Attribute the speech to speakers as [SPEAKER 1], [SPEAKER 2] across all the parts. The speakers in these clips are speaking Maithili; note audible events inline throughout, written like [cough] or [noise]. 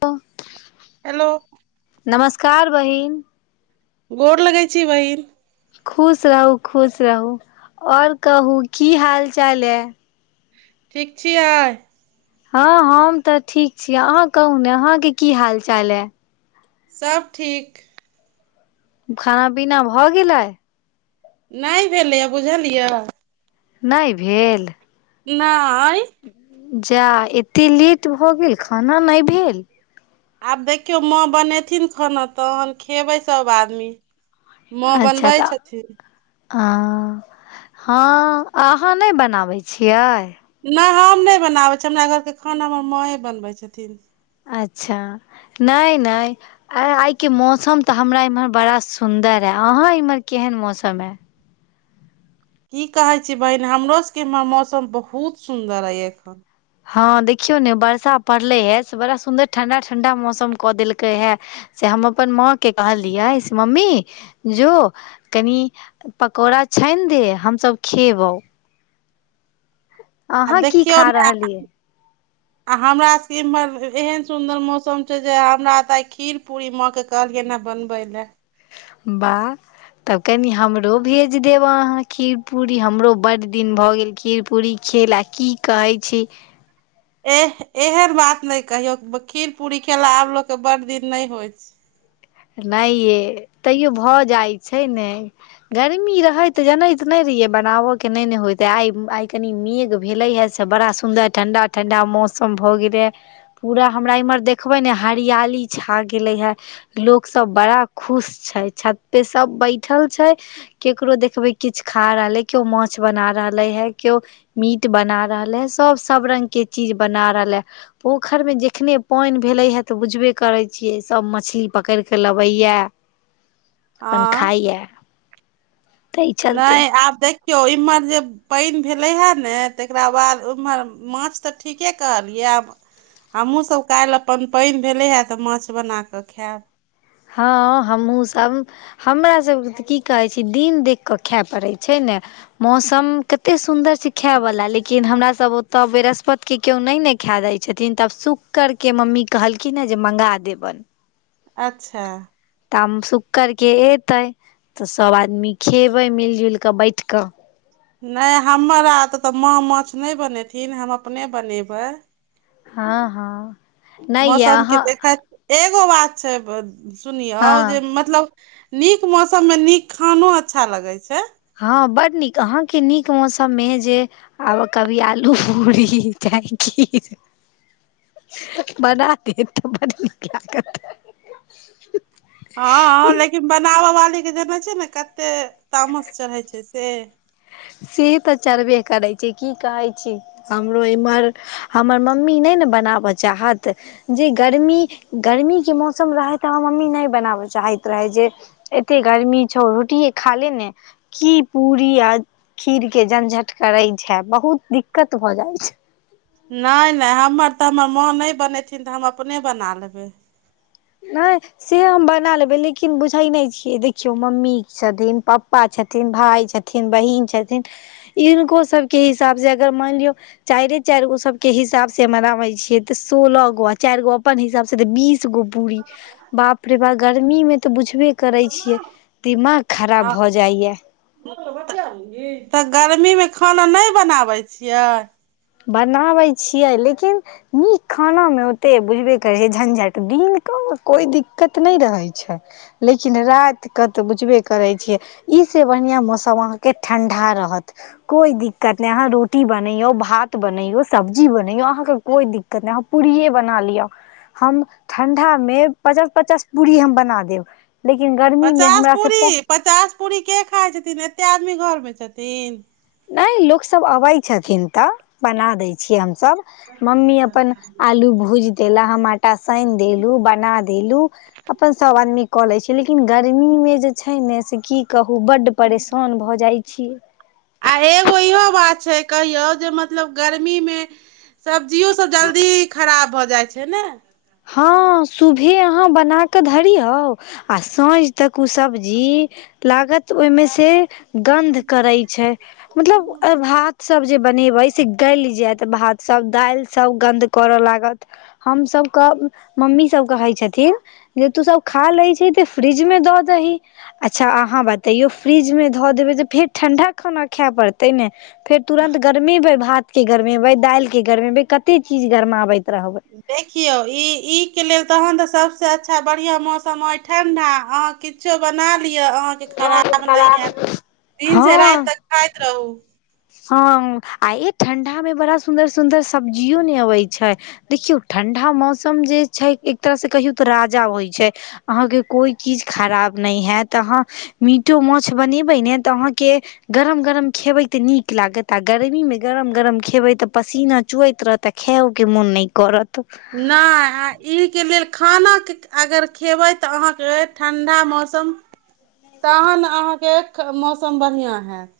[SPEAKER 1] तऽ [inaudible]
[SPEAKER 2] हेलो
[SPEAKER 1] नमस्कार बहिन
[SPEAKER 2] गोर लगै छी बहिन
[SPEAKER 1] खुश रहू खुश रहू और कहूँ की हाल चाल य
[SPEAKER 2] ठीक छियै
[SPEAKER 1] हँ हम तऽ ठीक छी अहाँ कहू ने अहाँके की हाल चाल अइ
[SPEAKER 2] सब ठीक
[SPEAKER 1] खाना पीना भऽ गेलै
[SPEAKER 2] नहि भेलैए बुझलियै
[SPEAKER 1] नै भेल
[SPEAKER 2] नहि
[SPEAKER 1] जा एते लेट भऽ गेल खाना नहि भेल
[SPEAKER 2] आब देखियौ माँ बनेथिन खाना तहन खेबै सभ आदमी माँ
[SPEAKER 1] अच्छा
[SPEAKER 2] बनबै
[SPEAKER 1] तऽ
[SPEAKER 2] छथिन
[SPEAKER 1] ह हँ अहाँ नहि बनाबैत छियै
[SPEAKER 2] नहि हम नहि बनाबैत छी हमरा घरके खाना हमर माँए बनबैत छथिन
[SPEAKER 1] अच्छा नहि नहि आ आइ के मौसम तऽ हमरा इम्हर बड़ा सुन्दर है अहाँ इम्हर केहन मौसम अइ
[SPEAKER 2] की कहै छी बहिन हमरो सके इम्हर मौसम बहुत सुन्दर अइ एखन
[SPEAKER 1] हँ देखियौ ने बर्षा पड़ले हे से बड़ा सुंन्दर ठंडा ठंडा मौसम कऽ देलकै हे से हम अपन माँ के कहलिय से मम्मी जो कनि पकौड़ा छानि दे हमसभ खेबौ
[SPEAKER 2] आ
[SPEAKER 1] अहाँ की खा रहलियै
[SPEAKER 2] आ हमरा सके इम्हर एहेन सुंदर मौसम छै जे हमरा तऽ आइ खीर पूरी माँ के कहलियैन हें बनबैला
[SPEAKER 1] बाह तब कनी हमरो भेज देब अहाँ खीर पूरी हमरो बड्ड दिन भऽ गेल खीर पूरी खेला की कहै छी
[SPEAKER 2] एह एहन बात नहि कहियौ खीर पूरी खेला आब लोग के बड़ दिन नहि होइ छै
[SPEAKER 1] नहि यै तैयो भऽ जाइत छै ने गर्मी रहे त जनैत नहि रहिये बनाबो के नहि ने होयते आइ आइ कनी मेघ भेले हे से बड़ा सुंन्दर ठंडा ठंडा मौसम भ गेले पूरा हमरा इम्हर देखबै ने हरियाली छा गेले हे लोक सब बड़ा खुश छै छते सब बैठल छै केकरो देखबै किछु खा रहल ह केओ माछ बना रहले है केओ मीट बना रहल है सभ सब रंग के चीज बना रहलै पोखरिमे जखने पानि भेलै हे तऽ बुझबे करै छियै सभ मछली पकड़ि कऽ लबैए अपन
[SPEAKER 2] हँ
[SPEAKER 1] खाइए
[SPEAKER 2] नहि आब देखियौ इमहर जे पानि भेलै हए ने तकरा बाद ओम्हर माछ तऽ ठीके कहलियै आब हमहूँ सब काल्हि अपन पइन भेले ऐ तऽ माछ बना कऽ खेले
[SPEAKER 1] हँ हमहूँ सब हमरा सभ के तऽ की कहै छी दिन देख कऽ खे पड़ै छै ने मौसम कते सुन्दर छै खायवला लेकिन हमरा सब ओतय बृहस्पति के केओ नहि ने खा दै छथिन तऽ आब सुकेर क मम्मी कहलखिन हे जे मँगा देबनि
[SPEAKER 2] अच्छा
[SPEAKER 1] ता शुक्करके अयतै तऽ सभ आदमी खेबै मिलि जुलि कऽ बैठ कऽ
[SPEAKER 2] नहि हमर आ तऽ तऽ माँ माछ नहि बनेथिन हम अपने बनेबै
[SPEAKER 1] हँ हँ नहि यऽ
[SPEAKER 2] मौसम के
[SPEAKER 1] अहाँ
[SPEAKER 2] देखत एगो बात छै सुनियौ
[SPEAKER 1] हँ
[SPEAKER 2] जे मतलब नीक मौसममे नीक खानो अच्छा लगै छै
[SPEAKER 1] हँ बड नीक अहाँके नीक मौसममे जे आब कभी आलू पूरी जाकी बना दे तऽ बड निक लागत
[SPEAKER 2] हँ लेकिन बनाबऽ वाली के जनै छियै न कते तामस चढ़ै छै से
[SPEAKER 1] सीढी तऽ चढबे करै छी की कहै छी हमरो इमहर हमर मम्मी नहि ने बनाबऽ चाहत जे गर्मी गर्मीके मौसम रहै तऽ अहाँ मम्मी नहि बनाबय चाहैत रहै जे एते गर्मी छौ रोटिये खा ले ने कि पुरी आ खीर के झंझट करे छै बहुत दिक्कत भऽ जाय छै
[SPEAKER 2] नहि नहि हमर तऽ हमर माँ नहि बनेथिन तऽ हम अपने बना लेबै
[SPEAKER 1] नहि से हम बना लेबे लेकिन बुझै नै छिये देखियो मम्मी छथिन पप्पा छथिन भाय छथिन छथिन बहिन छथिन इनको सभके हिसाबसँ अगर मानि लियौ चाइरे चाइर गो सबके हिसाब से मनाबै छियै तऽ सोलह गो आ चारि गो अपन हिसाब से तऽ बीस गो पूरी बाप रे बाप गर्मी मे तऽ बुझबे करै छियै दिमाग खराब
[SPEAKER 2] हँ
[SPEAKER 1] भऽ जाइए
[SPEAKER 2] तऽ गर्मी मे खाना नै बनाबै छियै
[SPEAKER 1] बनाबै छियै लेकिन नीक खाना मे ओते बुझबे करे झंझट दिन का मे कोइ दिक्कत नहि रहे छै लेकिन राति कऽ तऽ बुझबे करै छियै ई से बढ़िआं मौसम अहाँके ठंडा रहत कोइ दिक्कत नहि अहाँ रोटी बनैयौ भात बनैयो सब्जी बनैयो अहाँके कोइ दिक्कत नहि अहाँ पूड़ियए बना लिअ हम ठण्डा मे पचास पचास पूरी हम बना देब लेकिन गर्मी मे
[SPEAKER 2] पचास
[SPEAKER 1] हमरा स
[SPEAKER 2] पूरी
[SPEAKER 1] पु
[SPEAKER 2] पचास पूरी के खाय छथिन एते आदमी घर मे छथिन
[SPEAKER 1] नै लोक सब अबै छथिन तऽ बना दै छियै हमसभ। मम्मी अपन आलू भूजि देला हम आटा सानि देलू बना देलू अपन सब आनमी क लय छी [unintelligible] लेकिन गर्मी मे जे छै ने से की कहू बड्ड परेशान भऽ जाइ छी
[SPEAKER 2] आ एगो इहो बात छै कहियौ जे मतलब गर्मीमे सब्जियो सब जल्दी खराब भऽ जाइत छै ने
[SPEAKER 1] हँ सुभे अहाँ बनाकऽ धरियउ आ साँझ तक उ सब्जी लागत ओहिमे से गन्ध करे छै मतलब भात सब जे बनेबे से गैल जायत भात सब दालि सब गन्द करऽ लागत हमस मम्मीसभ कहैत छथिन जे तू सब खा लैत छै तऽ फ्रिज मे दऽ दही अच्छा अहाँ बतैयो फ्रिज मे धऽ देबै तऽ फेर ठंडा खाना खायए पड़तै ने फेर तुरन्त गरमेबै भातके गरमेबै दालिके गरमेबै कतेक चीज गरमाबैत रहबै
[SPEAKER 2] देखियौ ई ई के लेल तहन तऽ सबसे अच्छा बढ़ियां मौसम अ ठंडा अहांके किछो बना लिअ अहाँके खराब नहि हेत दिन से रात
[SPEAKER 1] हँ
[SPEAKER 2] तक खाइत रहू
[SPEAKER 1] हँ आ ई ठंडा मे बड़ा सुंदर सुंदर सब्जियो ने अबै छै देखियौ ठण्डा मौसम जे छै एक तरह से कहियौ तऽ राजा होइ छै अहाँके कोइ चीज खराब नहि हैत अहाँ मीटो माछ बनेबै ने तऽ अहाँके गरम गरम खेबै ते नीक लागत आ गर्मी मे गरम गरम खेबे ते पसीना चुवैत रहत आ खायो के मोन न करत
[SPEAKER 2] नहि आ एहिके लेल खाना अगर खेबै तऽ अहाँके ठण्डा मौसम तहन अहाँके मौसम बढ़िआं होयैत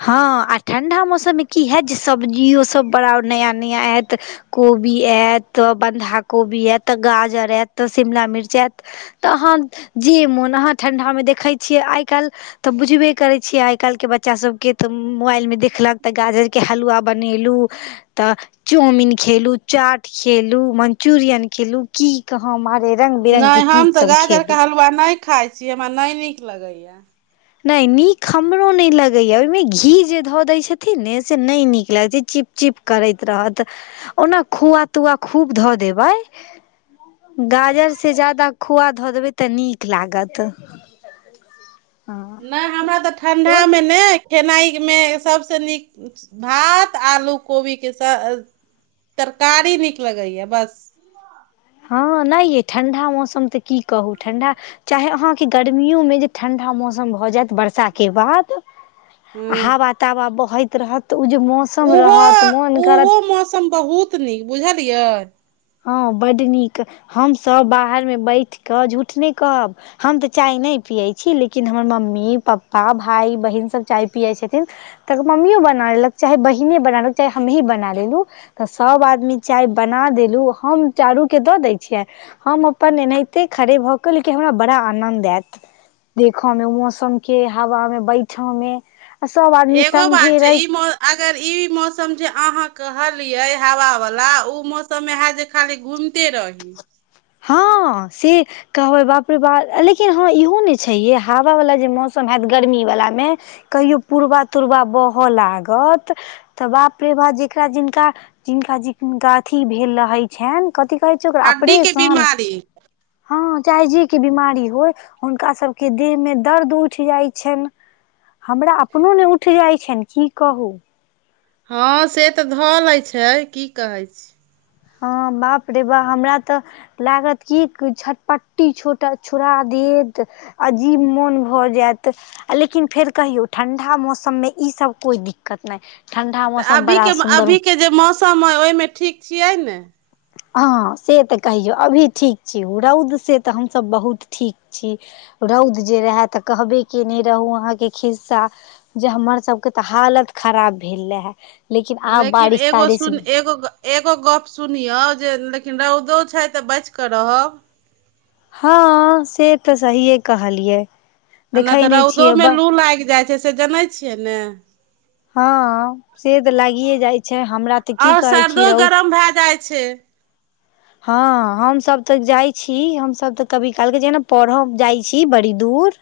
[SPEAKER 1] हँ आ ठण्डा मौसममे की होैत जे सब्जियोसभ बड़ा नया नया आयत कोबी एत त ऽ बन्धा कोबी एत त ऽ गाजर एत त ऽ शिमला मिर्च एत तऽ अहाँ जे मोन अहाँ ठण्ढामे देखैत छियै आइ काल्हि तऽ बुझबे करै छियै आइ काल्हि के बच्चासभ के तऽ मोबाइल मे देखलक तऽ गाजरके हलुवा बनेलहुँ तऽ चाउमिन खेलु चाट खेलु मंचूरियन खेलु की कहा मारे रंग बिरंग के
[SPEAKER 2] नहि
[SPEAKER 1] चीज
[SPEAKER 2] हम तऽ
[SPEAKER 1] सब खेलू
[SPEAKER 2] गाजरके हलुआ नहि खाइत छी हमरा नहि नीक लगैया
[SPEAKER 1] नहि नीक हमरो नहि लगैए ओहिमे घी जे धऽ दैत छथिन ने से नहि नीक लगैत छै चिप चिप करैत रहत ओना खोआ तुआ खूब धऽ देबै गाजर से ज्यादा खोआ धऽ देबै तऽ नीक लागत हँ
[SPEAKER 2] नै हमरा तऽ ठंडा मे ने खेनाइ मे सबसे नीक भात आलू कोबी के तरकारी नीक लगै या बस
[SPEAKER 1] हँ नै यै ठण्डा मौसम तऽ की कहू ठण्डा चाहे अहाँके गर्मियो मे जे ठंडा मौसम भऽ जायत बर् षा के बाद
[SPEAKER 2] हूँ
[SPEAKER 1] हवा तावा बहैत रहत त ओ जे मौस
[SPEAKER 2] ओहो ओहो मौसम बहुत नीक बुझलियै
[SPEAKER 1] हँ बड नीक हमसभ बाहर मे बैठ कऽ झूठ नहि कहब हम तऽ चाय नहि पियैत छी लेकिन हमर मम्मी पप्पा भाय बहिनसभ चाय पियैत छथिन तकर मम्मियो बना लेलक चाहे बहिने बना लेलक चाहे हमही बना लेलु तऽ सभ आदमी चाय बना देलहुँ हम चारूके दऽ दै छियै हम अपन एनाहिते खड़े भऽ कऽ लेकिन हमरा बड़ा आनन्द आयत देखऽ मे मौसम के हवा मे बैठऽ मे आ सब आदमी
[SPEAKER 2] एगो
[SPEAKER 1] संघे
[SPEAKER 2] बात छै
[SPEAKER 1] रै
[SPEAKER 2] ई अगर इ मौसम जे अहाॅं कहलियै हावा वला उ मौसम मे ह जे खाली घूमते रही
[SPEAKER 1] हँ से कहबै बाप रे बा लेकिन हँ इहो नय छै ए हवावला जे मौसम हैत गर्मीवला मे कहियो पुरबा तुुरबा बहय लागत तऽ बाप रे बा जकरा जिनका जिनका जिनका अथि भेल रहै छैन कथि कहै छै ओकरा आ
[SPEAKER 2] हड्डी
[SPEAKER 1] प्रेस
[SPEAKER 2] के बीमारी
[SPEAKER 1] हँ चाहे जे के बीमारी होय हुनका सभके देह मे दर्द उठ जाइ छैन हमरा अपनो ने उठि जाइत छनि की कहू
[SPEAKER 2] हॅं से तऽ धऽ लै छै की कहै छी
[SPEAKER 1] हँ बाप रे बा हमरा तऽ लागत की झटपट्टी छोटा छुरा देत अजीब मन भऽ जायत आ लेकिन फेर कहियौ ठंडा मौसम मे ई सब कोइ दिक्कत नहि ठण्डा
[SPEAKER 2] तऽ
[SPEAKER 1] मौसम
[SPEAKER 2] अभी
[SPEAKER 1] बड़ा
[SPEAKER 2] के
[SPEAKER 1] सुन्दर
[SPEAKER 2] अभी के जे मौसम अए ओहिमे ठीक छियै ने
[SPEAKER 1] हँ से तऽ कहियो अभी ठीक छी रौद से तऽ हमसभ बहुत ठीक छी रौद जे रहय तऽ कहबे केने रहू अहाँके खिस्सा जे हमर सबके तऽ हालत खराब भेल रहे लेकिन आब बारिश
[SPEAKER 2] एगो
[SPEAKER 1] तारिश
[SPEAKER 2] सुन एगो एगो गप सुनियौ जे लेकिन रौदो छै तऽ बचिकऽ रहब
[SPEAKER 1] हँ से तऽ सहिए कहलियै
[SPEAKER 2] आ नय
[SPEAKER 1] देखै
[SPEAKER 2] तऽ
[SPEAKER 1] नहि छियै
[SPEAKER 2] रौदोमे
[SPEAKER 1] ब
[SPEAKER 2] लू लाईग जाइ छै से जनै छियै ने
[SPEAKER 1] हँ से तऽ लागिए जाइ छै हमरा तऽ की
[SPEAKER 2] आओर
[SPEAKER 1] कहै छी
[SPEAKER 2] सर्दो
[SPEAKER 1] रौद
[SPEAKER 2] गरम भए जाइ छै
[SPEAKER 1] हँ हमसभ तऽ जाइ छी हमसभ तऽ कभी काल के जेना पढ़ब जाइ छी बड़ी दूर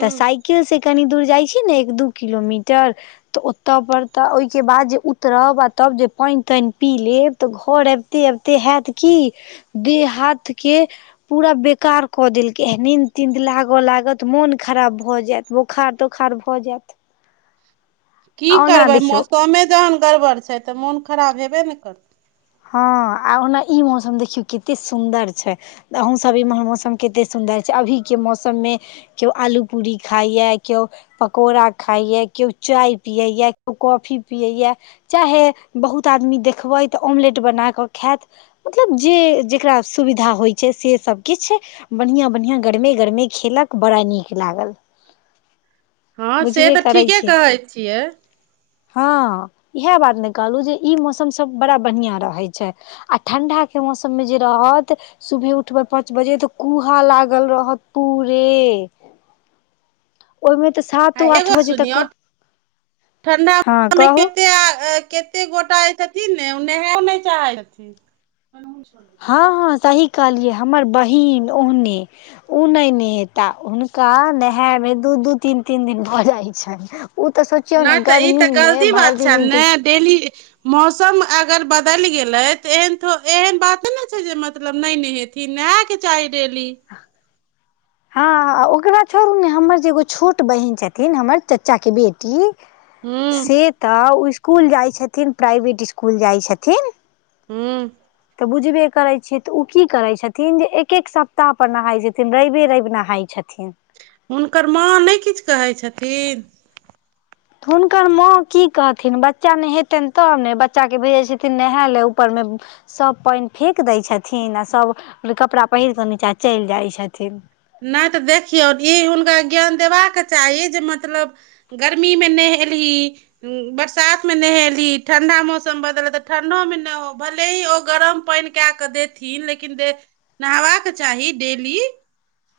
[SPEAKER 1] तऽ साइकिल से कनी दूर जाइ छी ने एक दू किलोमीटर तऽ ओतऽ पर तऽ ओहिके बाद जे उतरब आ तब जे पानि तानि पी लेब तऽ घर अबिते अबिते हयत की देह हाथ के पूरा बेकार कऽ देलकै निन्द तीन्द लागऽ लागत मोन खराब भऽ जायत बोखार तोखार भऽ जायत
[SPEAKER 2] की
[SPEAKER 1] आ ओना
[SPEAKER 2] करबै
[SPEAKER 1] देखियौ
[SPEAKER 2] मौसमे जहन गड़बड़ छै तऽ मोन खराब हेबे ने करत
[SPEAKER 1] हँ आ ओना ई मौसम देखियौ केते सुन्दर छै त अहूँसभ इम्हर मौसम कतेक सुन्दर छै अभीके मौसममे केओ आलू पूरी खाइय केओ पकोड़ा खाइयै केओ चाय पियै या केओ कॉफी पियै या चाहे बहुत आदमी देखबै तऽ ऑमलेट बना कऽ खैत मतलब जे जेकरा सुविधा होइ छै से सभ किछ बनिआँ बनिआँ गरमे गरमे खेलक बड़ा नीक लागल
[SPEAKER 2] हँ से
[SPEAKER 1] बुझबे
[SPEAKER 2] तऽ
[SPEAKER 1] करै
[SPEAKER 2] ठीके
[SPEAKER 1] छियै
[SPEAKER 2] कहै छियै
[SPEAKER 1] हँ इहे बात ने कहलहु जे इ मौसम सब बड़ा बढ़िया रहे छै आ ठण्डा के मौसम मे जे रहत सुबहे उठबै पााँच बजे तऽ कुहा लागल रहत पूरे ओईमे
[SPEAKER 2] आ एगो सुनियथ ठंडा
[SPEAKER 1] हँ
[SPEAKER 2] [inaudible]
[SPEAKER 1] कहू
[SPEAKER 2] एते आ अ के कते गोटा जे छथिन ने ओ नहे नहि चाहै छथिन
[SPEAKER 1] हँ हँ सही कहलियै हमर बहिन ओहने ओ नय नहेता हुनका नहाय मे दू दू तीन तीन दिन भऽ जाइ छैन ओ तऽ सोचियौ ने
[SPEAKER 2] नहि तऽ ई तऽ
[SPEAKER 1] गर्मीमे
[SPEAKER 2] गलती बात
[SPEAKER 1] भरि
[SPEAKER 2] छै
[SPEAKER 1] दिन
[SPEAKER 2] ने डेली मौसम अगर बदलि गेलै तऽ एहन एहन बाते ने छै जे मतलब नहि नेहेतै थीन नहे के चाही डेली
[SPEAKER 1] आ हँ ओकरा छोड़ू ने हमर जे एगो छोट बहिन छथिन हमर चाचा के बेटी
[SPEAKER 2] हूँ
[SPEAKER 1] से तऽ इसकुल जाइ छथिन प्राइवेट इसकुल जाइ छथिन
[SPEAKER 2] हूं
[SPEAKER 1] तऽ बुझबे करै छियै तऽ ओ की करे छथिन जे एक एक सप्ताह पर नहाय छथिन रइवे रईव नहाय छथिन
[SPEAKER 2] हुनकर माँ नय किछ कहै छथिन
[SPEAKER 1] तऽ हुनकर माँ की कहथिन बच्चा नेहेतनि तब ने बच्चाके भेजैत छथिन नहाय लए ऊपरमे सभ पानि फेेक दै छथिन आ सभ कपड़ा पहिर कऽ नीचाँ चलि जाइ छथिन
[SPEAKER 2] नय तऽ देखियौ ई हुनका ज्ञान देबाक चाही जे मतलब गर्मी में नेहेलही बरसात मे नहेलही ठंडा मौसम बदल तऽ ठंडोमे न हो भले ही ओ गरम पाईन कए कऽ देथिन लेकिन दे नहबाक चाही डेली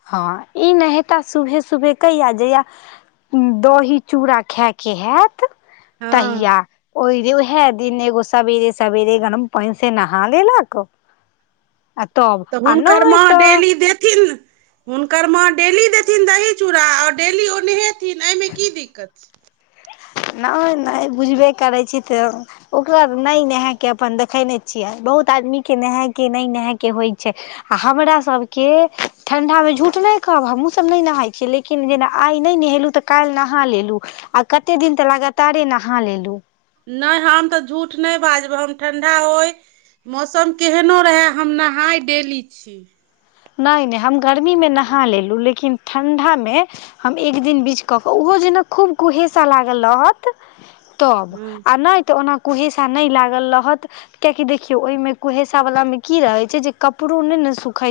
[SPEAKER 1] हँ ई नहेता सुभे सुबे कहिया जहिया दही चूड़ा खायके हेत
[SPEAKER 2] हँ
[SPEAKER 1] तहिया ओय रे ओहै दिन एगो सवेरे सवेरे गरम पाईन से नहा लेलक आ तब
[SPEAKER 2] तऽ
[SPEAKER 1] आ
[SPEAKER 2] हुनकर
[SPEAKER 1] नहि
[SPEAKER 2] माँ
[SPEAKER 1] तऽ
[SPEAKER 2] डेली देथिन हुनकर माँ डेली देथिन दही चूड़ा और डेली ओ नहेथिन एहिमे की दिक्कत छै
[SPEAKER 1] नय नय बुझबे करै छी तऽ ओकरा नय नहा के अपन देख खै ने छियै बहुत आदमीके नहायके नहि नहायके होइ छै आ हमरा सब के ठंडा मे झूठ नहि कहब हमहूँ सब नहि नहाय छियै लेकिन किन जेना आइ नय नहेलु तऽ काल्हि नहा लेलु आ कते दिन तऽ लगातारे नहा लेलु
[SPEAKER 2] नय हम तऽ झूठ नय बाजब हम ठंडा होइ मौसम केहनो रहै हम नहाय डेली छी
[SPEAKER 1] नहि नहि हम गर्मीमे नहा लेलहुँ लेकिन ठण्डामे हम एक दिन बीच कऽ क ओहो जेना खूब कुहेसा लागल रहत त तब
[SPEAKER 2] हँ
[SPEAKER 1] आ नय तऽ ओना कुहेसा नय लागल रहत कियाकि देखियो ओहि में कुहेसा वाला मे की रहे छै जे कपड़ो नै ने सुखई छै